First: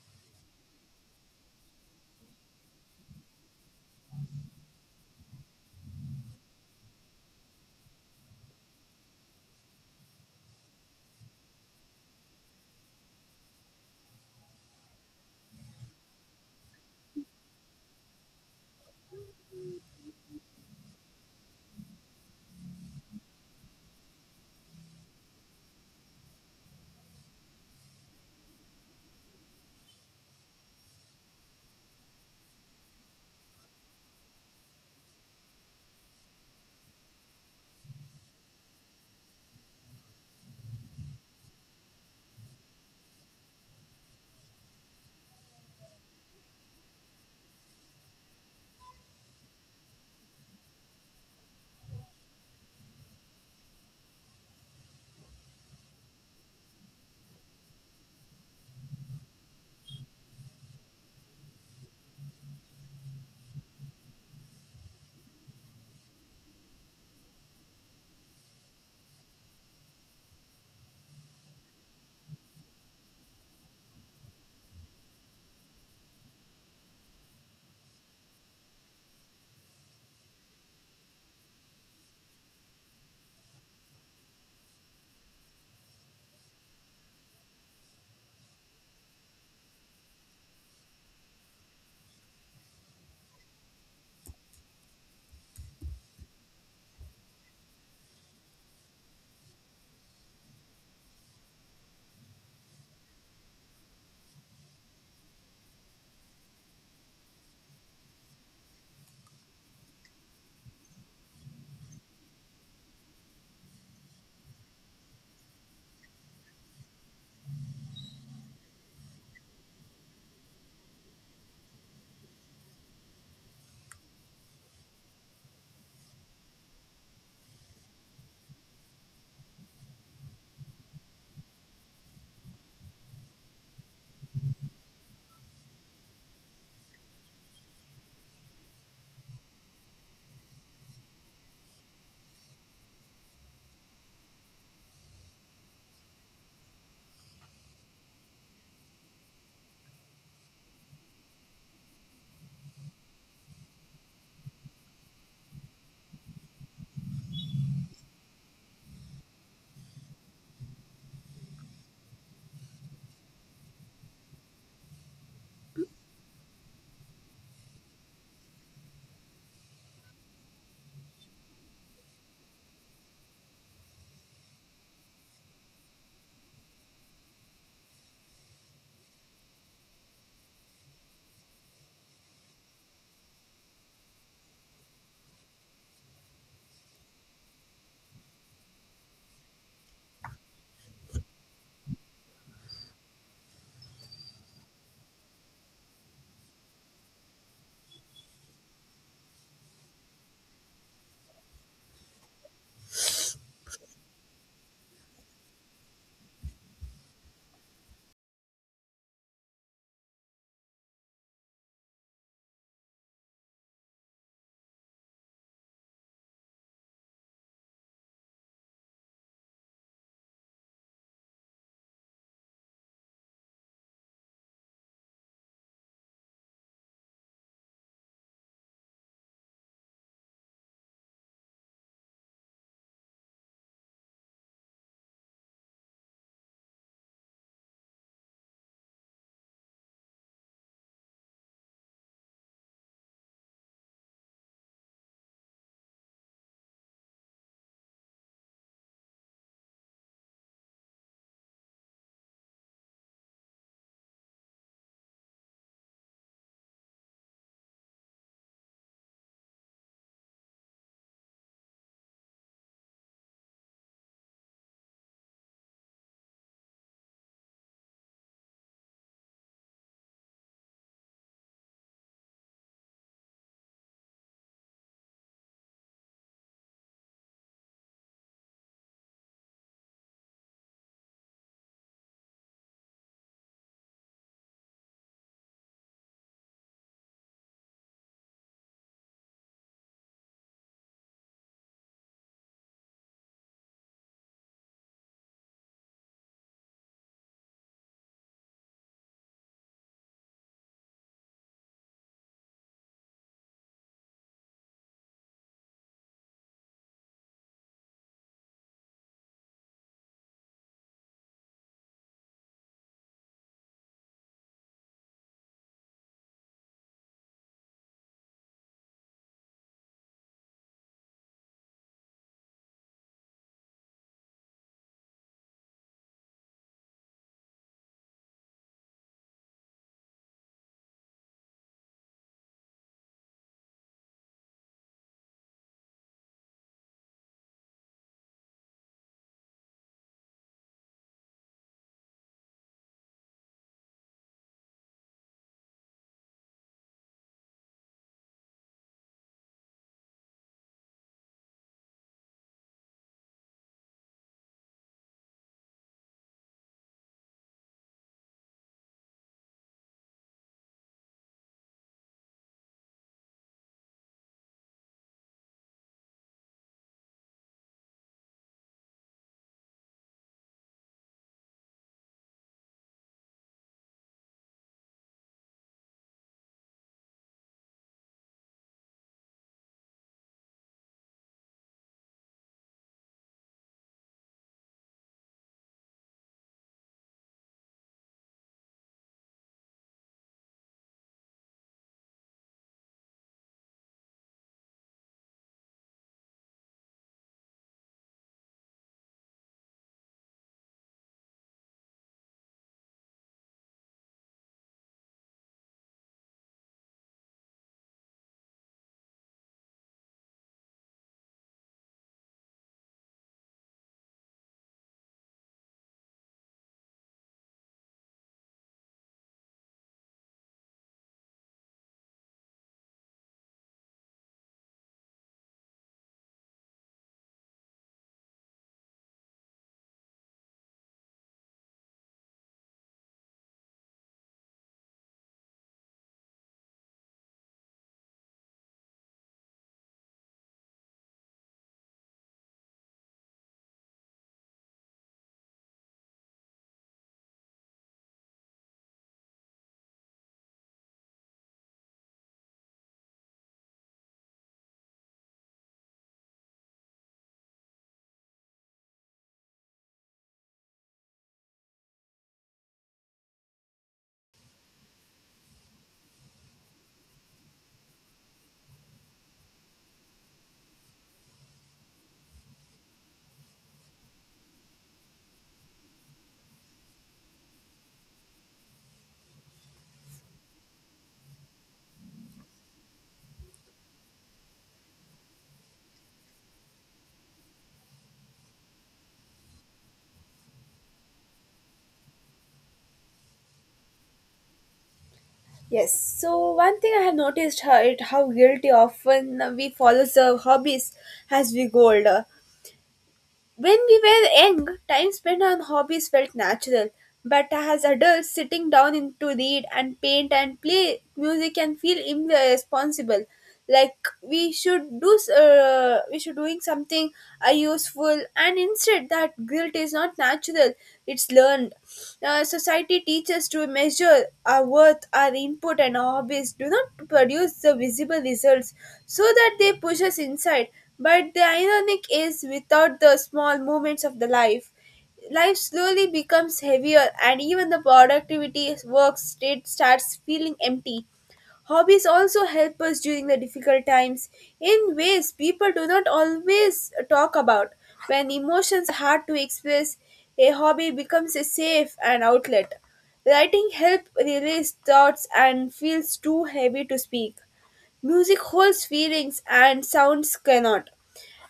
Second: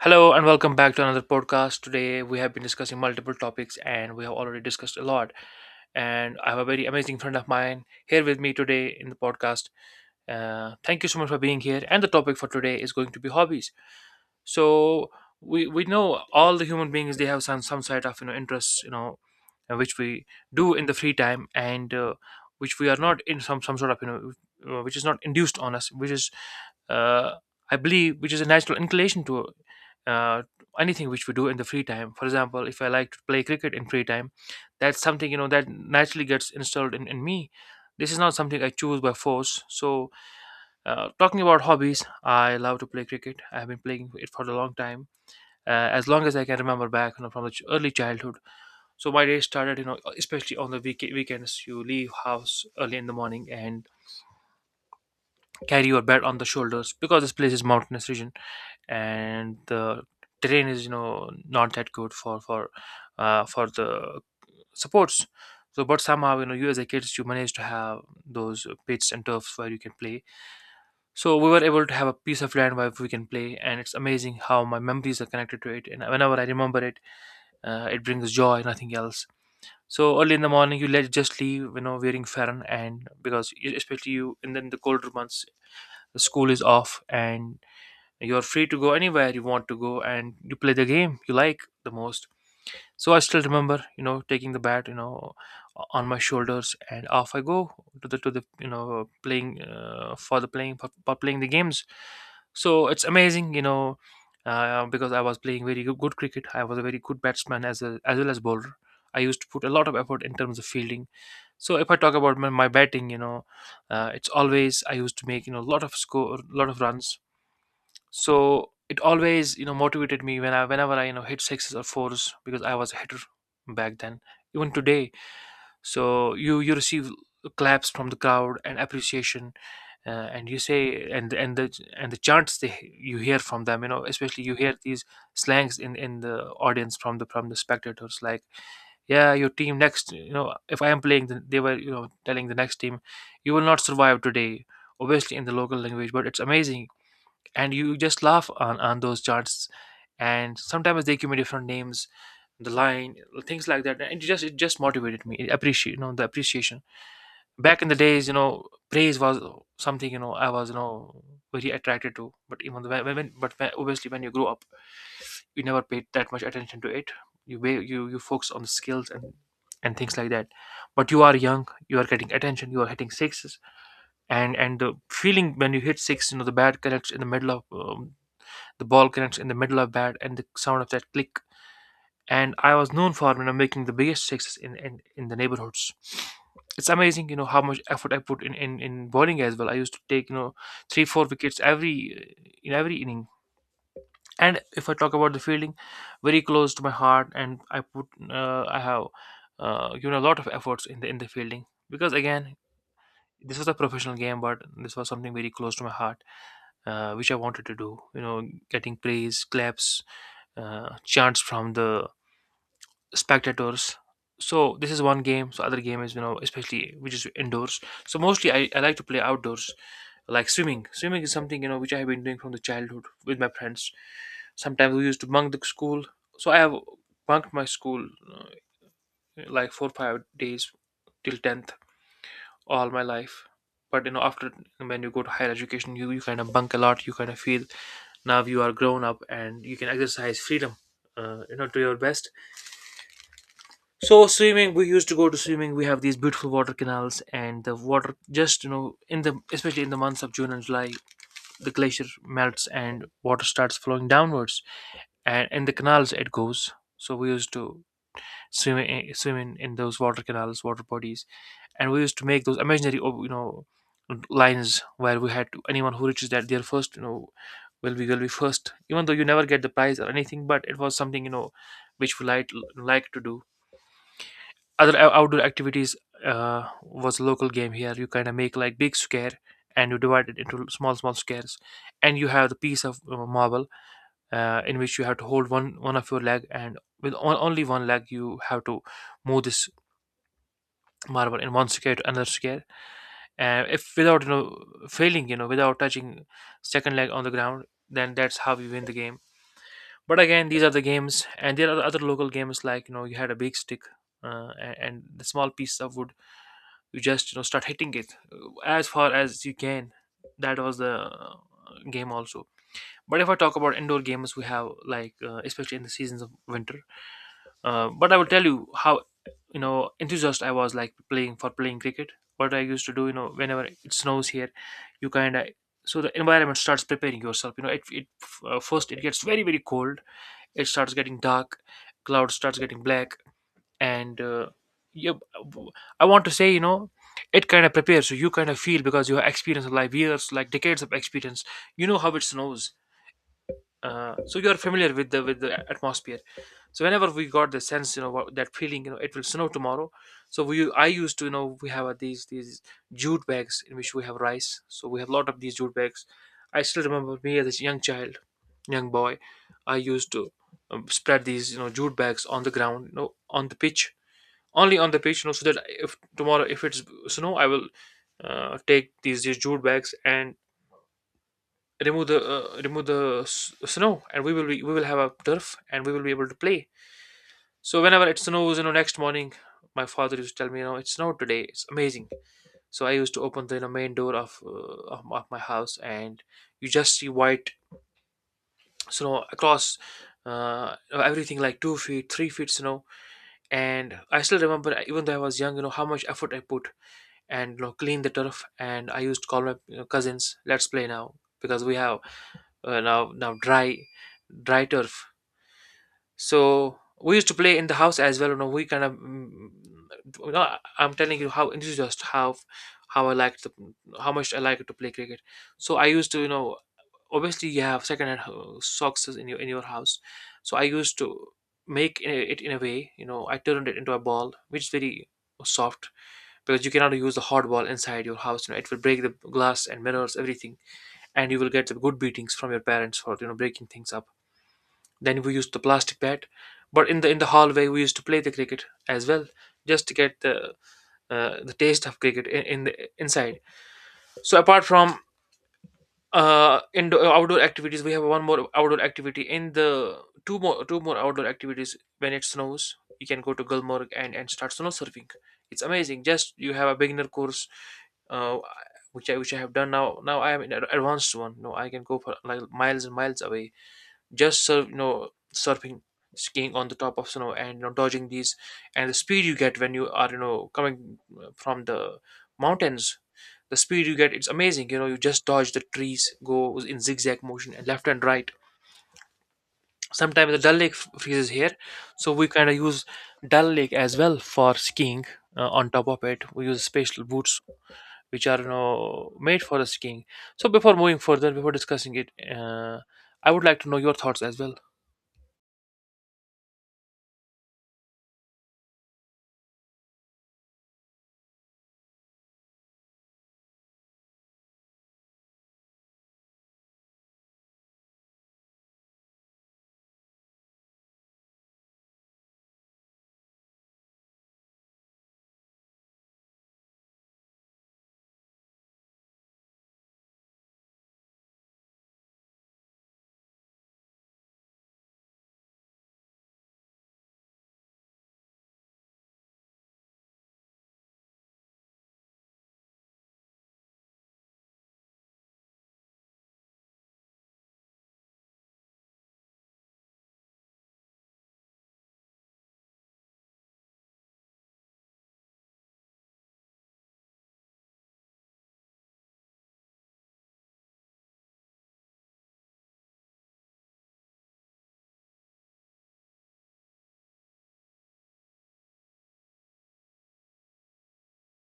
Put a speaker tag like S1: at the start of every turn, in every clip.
S1: Hello and welcome back to another podcast. Today we have been discussing multiple topics, and we have already discussed a lot. And I have a very amazing friend of mine here with me today in the podcast. Thank you so much for being here. And the topic for today is going to be hobbies, so we know all the human beings, they have some sort of, you know, interests, you know, which we do in the free time, and which we are not, in some sort of, you know, which is not induced on us, which is uh, I believe, which is a natural inclination to uh, anything which we do in the free time. For example, if I like to play cricket in free time, that's something, you know, that naturally gets installed in me. This is not something I choose by force. So talking about hobbies, I love to play cricket. I have been playing it for a long time, as long as I can remember back, you know, from the early childhood. So my day started, you know, especially on the weekends. You leave house early in the morning and carry your bat on the shoulders, because this place is mountainous region, and the terrain is, you know, not that good for for the supports. So, but somehow, you know, you as a kids, you manage to have those pits and turfs where you can play. So we were able to have a piece of land where we can play, and it's amazing how my memories are connected to it. And whenever I remember it, it brings joy, nothing else. So early in the morning, you let just leave, you know, wearing farron, and because you- especially you, and then the colder months, the school is off, and you're free to go anywhere you want to go, and you play the game you like the most. So I still remember, you know, taking the bat, you know, on my shoulders, and off I go to the you know playing for the playing for playing the games. So it's amazing, you know, because I was playing very good cricket. I was a very good batsman, as as well as bowler. I used to put a lot of effort in terms of fielding. So if I talk about my batting, you know, it's always I used to make, you know, a lot of score, lot of runs. So it always, you know, motivated me when I whenever I you know hit sixes or fours, because I was a hitter back then, even today. So you receive claps from the crowd and appreciation, and you say and the chants they you hear from them, you know, especially you hear these slangs in the audience from the spectators, like, yeah, your team next, you know, if I am playing, then they were, you know, telling the next team, you will not survive today. Obviously in the local language, but it's amazing. And you just laugh on those charts. And sometimes they give me different names, the line, things like that. And it just motivated me, it appreciate, you know, the appreciation. Back in the days, you know, praise was something, you know, I was, you know, very attracted to, but even the women. But obviously when you grow up, you never paid that much attention to it. You you focus on the skills and things like that. But you are young, you are getting attention, you are hitting sixes. And the feeling when you hit six, you know, the bad connects in the middle of the ball connects in the middle of bat, and the sound of that click. And I was known for, you know, making the biggest sixes in the neighborhoods. It's amazing, you know, how much effort I put in bowling as well. I used to take, you know, three, four wickets every in every inning. And if I talk about the fielding, very close to my heart, and I put, I have given a lot of efforts in the fielding, because again, this was a professional game, but this was something very close to my heart, which I wanted to do. You know, getting praise, claps, chants from the spectators. So this is one game. So other game is, you know, especially which is indoors. So mostly I like to play outdoors, like swimming. Swimming is something, you know, which I have been doing from the childhood with my friends. Sometimes we used to bunk the school. So I have bunked my school uh, like 4 5 days till tenth all my life. But you know, after when you go to higher education, you kind of bunk a lot. You kind of feel now you are grown up and you can exercise freedom. You know, to your best. So swimming, we used to go to swimming. We have these beautiful water canals, and the water just you know in the especially in the months of June and July, the glacier melts and water starts flowing downwards, and in the canals it goes. So we used to swimming, swimming in those water canals, water bodies, and we used to make those imaginary, oh, you know, lines where we had to, anyone who reaches that there first, you know, will be first. Even though you never get the prize or anything, but it was something, you know, which we like to do. Other outdoor activities was a local game here. You kind of make like big square, and you divide it into small squares, and you have the piece of marble in which you have to hold one of your leg, and only one leg you have to move this marble in one square to another square. And if without, you know, failing, you know, without touching second leg on the ground, then that's how you win the game. But again, these are the games, and there are other local games, like, you know, you had a big stick and the small piece of wood, you just, you know, start hitting it as far as you can. That was the game also. But if I talk about indoor games, we have, like, especially in the seasons of winter, but I will tell you how, you know, enthusiast I was, like playing for playing cricket. What I used to do, you know, whenever it snows here, you kind of, so the environment starts preparing yourself. You know, it first, it gets very cold. It starts getting dark, cloud starts getting black, and yeah, I want to say, you know, it kind of prepares you. You kind of feel, because you have experience of life years, like decades of experience. You know how it snows, so you are familiar with the atmosphere. So whenever we got the sense, you know what, that feeling, you know, it will snow tomorrow. So we I used to, you know, we have these jute bags in which we have rice, so we have a lot of these jute bags. I still remember me as a young child, young boy, I used to spread these, you know, jute bags on the ground, you know, on the pitch, only on the pitch, you know, so that if tomorrow if it's snow, I will take these jute bags, and remove the snow, and we will have a turf, and we will be able to play. So whenever it snows, you know, next morning, my father used to tell me, you know, it snowed today, it's amazing. So I used to open the, you know, main door of of my house, and you just see white snow across everything, like 2 feet 3 feet snow. And I still remember, even though I was young, you know, how much effort I put, and you know, clean the turf, and I used to call my, you know, cousins, let's play now, because we have now dry turf. So we used to play in the house as well, you know, we kind of you know, am telling you how this is just how I like to how much I like to play cricket. So I used to, you know, obviously you have second hand socks in your house. So I used to make i- it in a way, you know, I turned it into a ball which is very soft, because you cannot use the hard ball inside your house, you know, it will break the glass and mirrors everything, and you will get the good beatings from your parents for, you know, breaking things up. Then we used the plastic bat, but in the hallway we used to play the cricket as well, just to get the taste of cricket in the inside. So apart from indoor outdoor activities, we have one more outdoor activity in the two more outdoor activities when it snows. You can go to Gulmarg and start snow surfing. It's amazing. Just you have a beginner course uh, which I have done now. Now I am in an advanced one. No, I can go for like miles and miles away, just you know surfing, skiing on the top of snow, and you know, dodging these, and the speed you get when you are, you know, coming from the mountains, the speed you get, it's amazing, you know, you just dodge the trees, go in zigzag motion and left and right. Sometimes the Dal Lake freezes here, so we kind of use Dal Lake as well for skiing. On top of it, we use special boots which are, you know, made for skiing. So before moving further, before discussing it, uh, I would like to know your thoughts as well.
S2: Yes. So one thing I have noticed how it how guilty often we follow the hobbies as we go older. When we were young, time spent on hobbies felt natural, but as adults, sitting down to read and paint and play music can feel irresponsible. Like we should do, we should doing something useful, and instead that guilt is not natural; it's learned. Society teaches to measure our worth, our input, and our hobbies do not produce the visible results, so that they push us inside. But the ironic is, without the small moments of the life, life slowly becomes heavier, and even the productivity work state starts feeling empty. Hobbies also help us during the difficult times in ways people do not always talk about. When emotions are hard to express, a hobby becomes a safe and outlet. Writing helps release thoughts and feels too heavy to speak. Music holds feelings and sounds cannot.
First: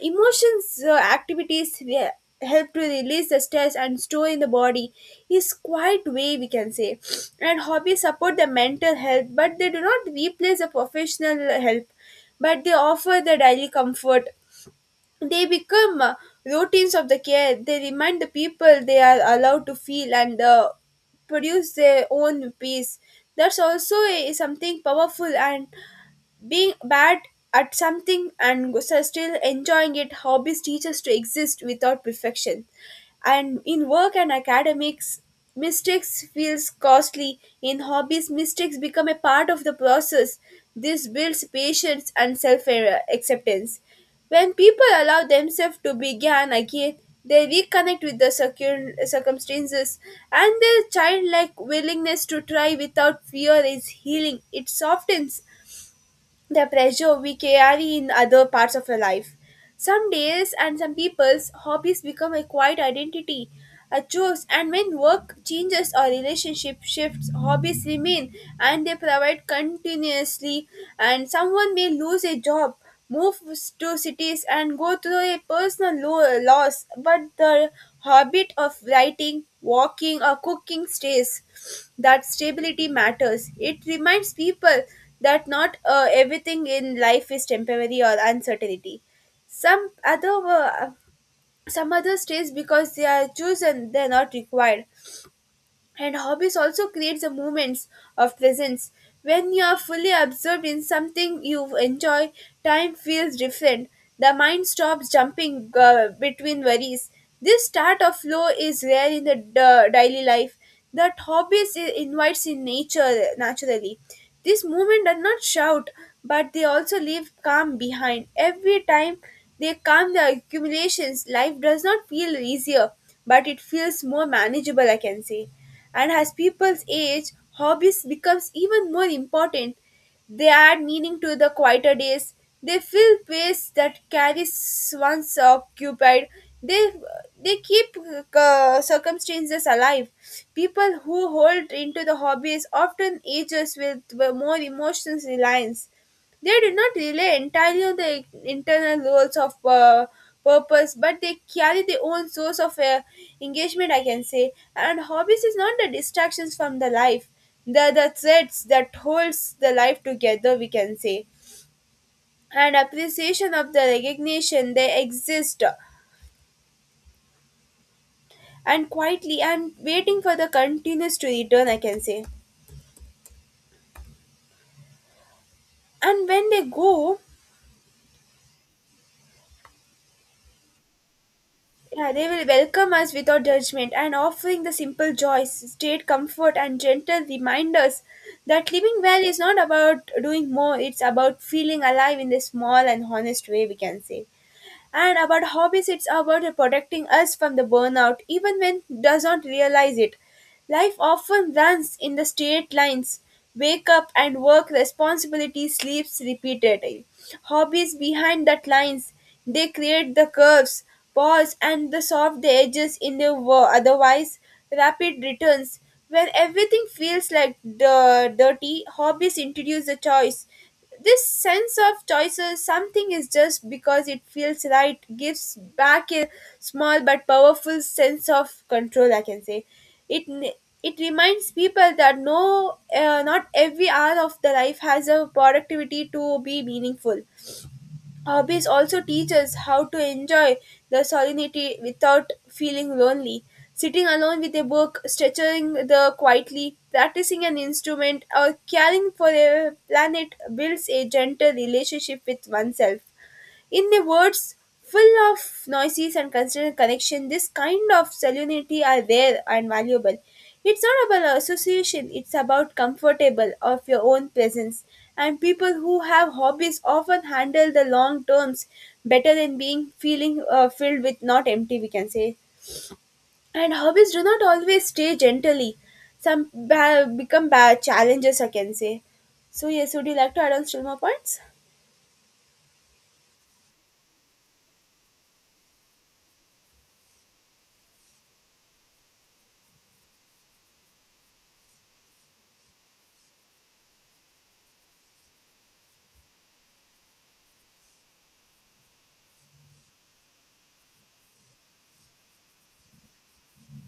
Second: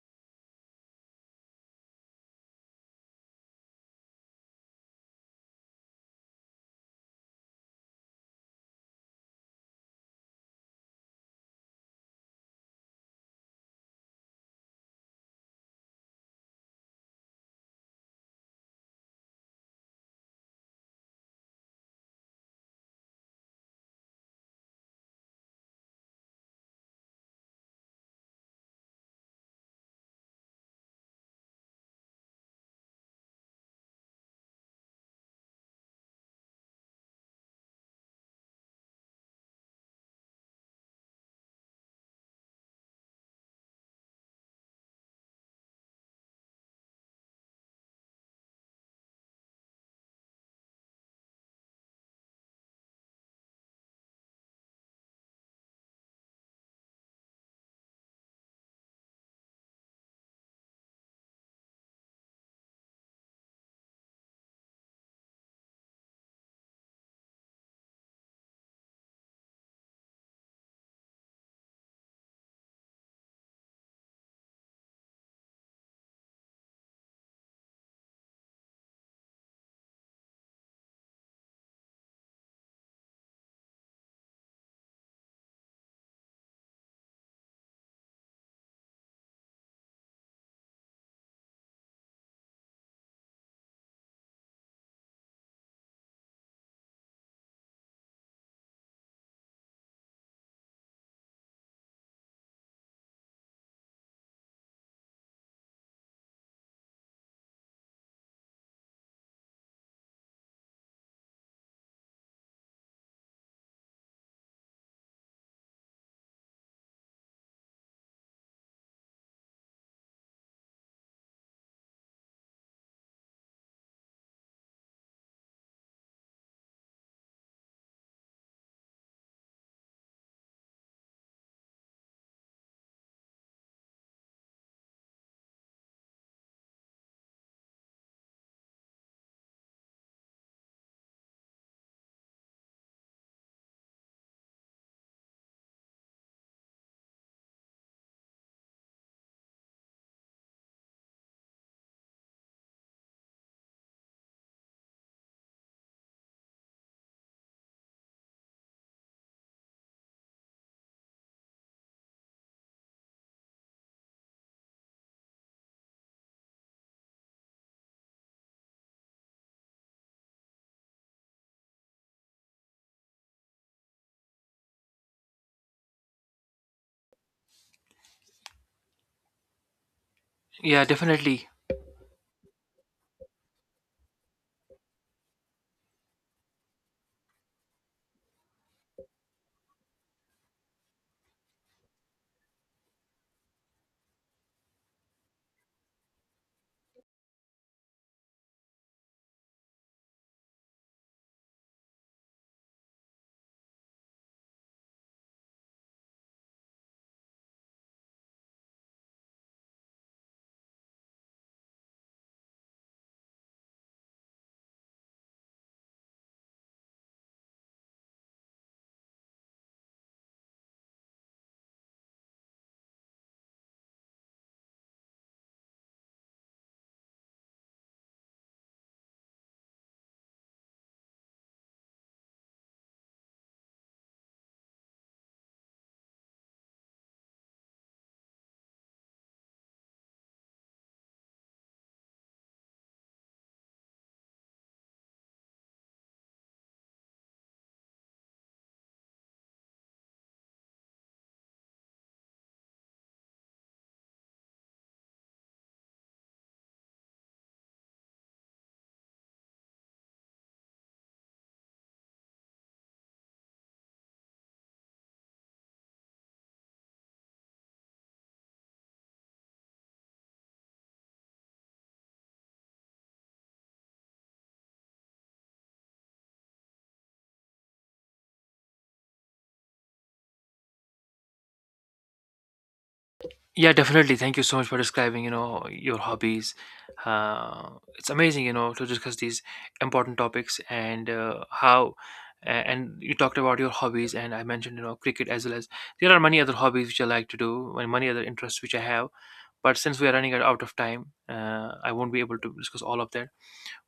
S2: Emotions activities help to release the stress and store in the body is quite way we can say, and hobbies support the mental health, but they do not replace the professional help, but they offer the daily comfort. They become routines of the care. They remind the people they are allowed to feel and produce their own peace. That's also something powerful. And being bad at something and so still enjoying it, hobbies teach us to exist without perfection. And in work and academics, mistakes feels costly. In hobbies, mistakes become a part of the process. This builds patience and self-acceptance. When people allow themselves to begin again, they reconnect with the circumstances, and their childlike willingness to try without fear is healing. It softens the pressure we carry in other parts of our life. Some days and some people's hobbies become a quiet identity, a choice, and when work changes or relationship shifts, hobbies remain and they provide continuously. And someone may lose a job, move to cities, and go through a personal loss, but the habit of writing, walking, or cooking stays. That stability matters. It reminds people that not everything in life is temporary or uncertainty. Some other uh, some other stays because they are chosen; they are not required. And hobbies also creates the moments of presence. When you are fully absorbed in something you enjoy, time feels different. The mind stops jumping between worries. This start of flow is rare in the daily life. That hobbies invites in nature naturally. This movement does not shout, but they also leave calm behind. Every time they calm the accumulations, life does not feel easier, but it feels more manageable, I can say. And as people's age, hobbies becomes even more important. They add meaning to the quieter days. They fill space that carries once occupied. They they keep circumstances alive. People who hold into the hobbies often ages with more emotional reliance. They do not rely entirely on the internal roles of purpose, but they carry their own source of engagement, I can say. And hobbies is not the distractions from the life, the threads that holds the life together, we can say. And appreciation of the recognition, they exist and quietly and waiting for the continuous to return, I can say. And when they go,
S1: Yeah, definitely.
S2: yeah, they will welcome us without judgment and offering the simple joys, state comfort, and gentle reminders that living well is not about doing more, it's about feeling alive in the small and honest way, we can say. And about hobbies, it's about protecting us from the burnout, even when doesn't realize it. Life often runs in the straight lines. Wake up and work, responsibility sleeps repeatedly. Hobbies behind that lines, they create the curves, pause, and the soft edges in the otherwise rapid returns. When everything feels like the dirty, hobbies introduce a choice. This sense of choices, something is just because it feels right, gives back a small but powerful sense of control. I can say, it n- it reminds people that no, not every hour of the life has a productivity to be meaningful. Hobbies also teach us how to enjoy the solitude without feeling lonely. Sitting alone with a book, stretching the quietly, practicing an instrument, or caring for a planet builds a gentle relationship with oneself. In the words, full of noises and constant connection, this kind of salinity are rare and valuable. It's not about association, it's about comfortable of your own presence. And people who have hobbies often handle the long terms better than being feeling filled with not empty, we can say. And hobbies do not always stay gently. Some become bad challenges, I can say. So yes, would you like to add on still more points?
S1: Yeah, definitely. Thank you so much for describing, you know, your hobbies. Uh, it's amazing, you know, to discuss these important topics, and how. And you talked about your hobbies, and I mentioned, you know, cricket, as well as there are many other hobbies which I like to do, and many other interests which I have. But since we are running out of time, I won't be able to discuss all of that.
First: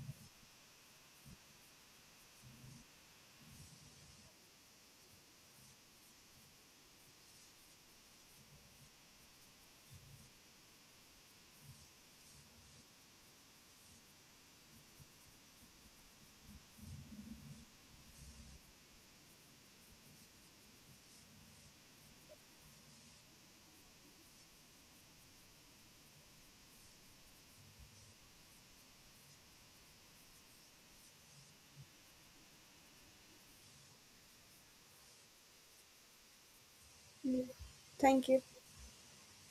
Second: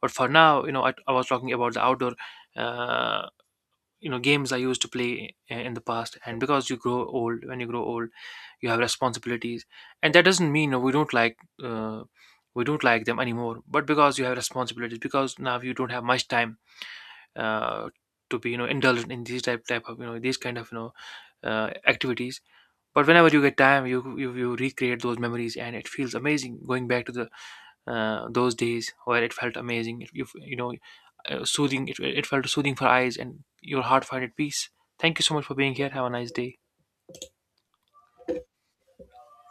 S1: But for now, you know, I was talking about the outdoor uh, you know games I used to play in the past. And because you grow old, when you grow old, you have responsibilities, and that doesn't mean uh, we don't like them anymore, but because you have responsibilities, because now you don't have much time uh, to be, you know, indulgent in these type of, you know, these kind of, you know, activities. But whenever you get time, you recreate those memories, and it feels amazing going back to the those days where it felt amazing. If you, you know, soothing. It felt soothing for eyes, and your heart find it peace. Thank you so much for being here. Have a nice day.
S2: Thank you.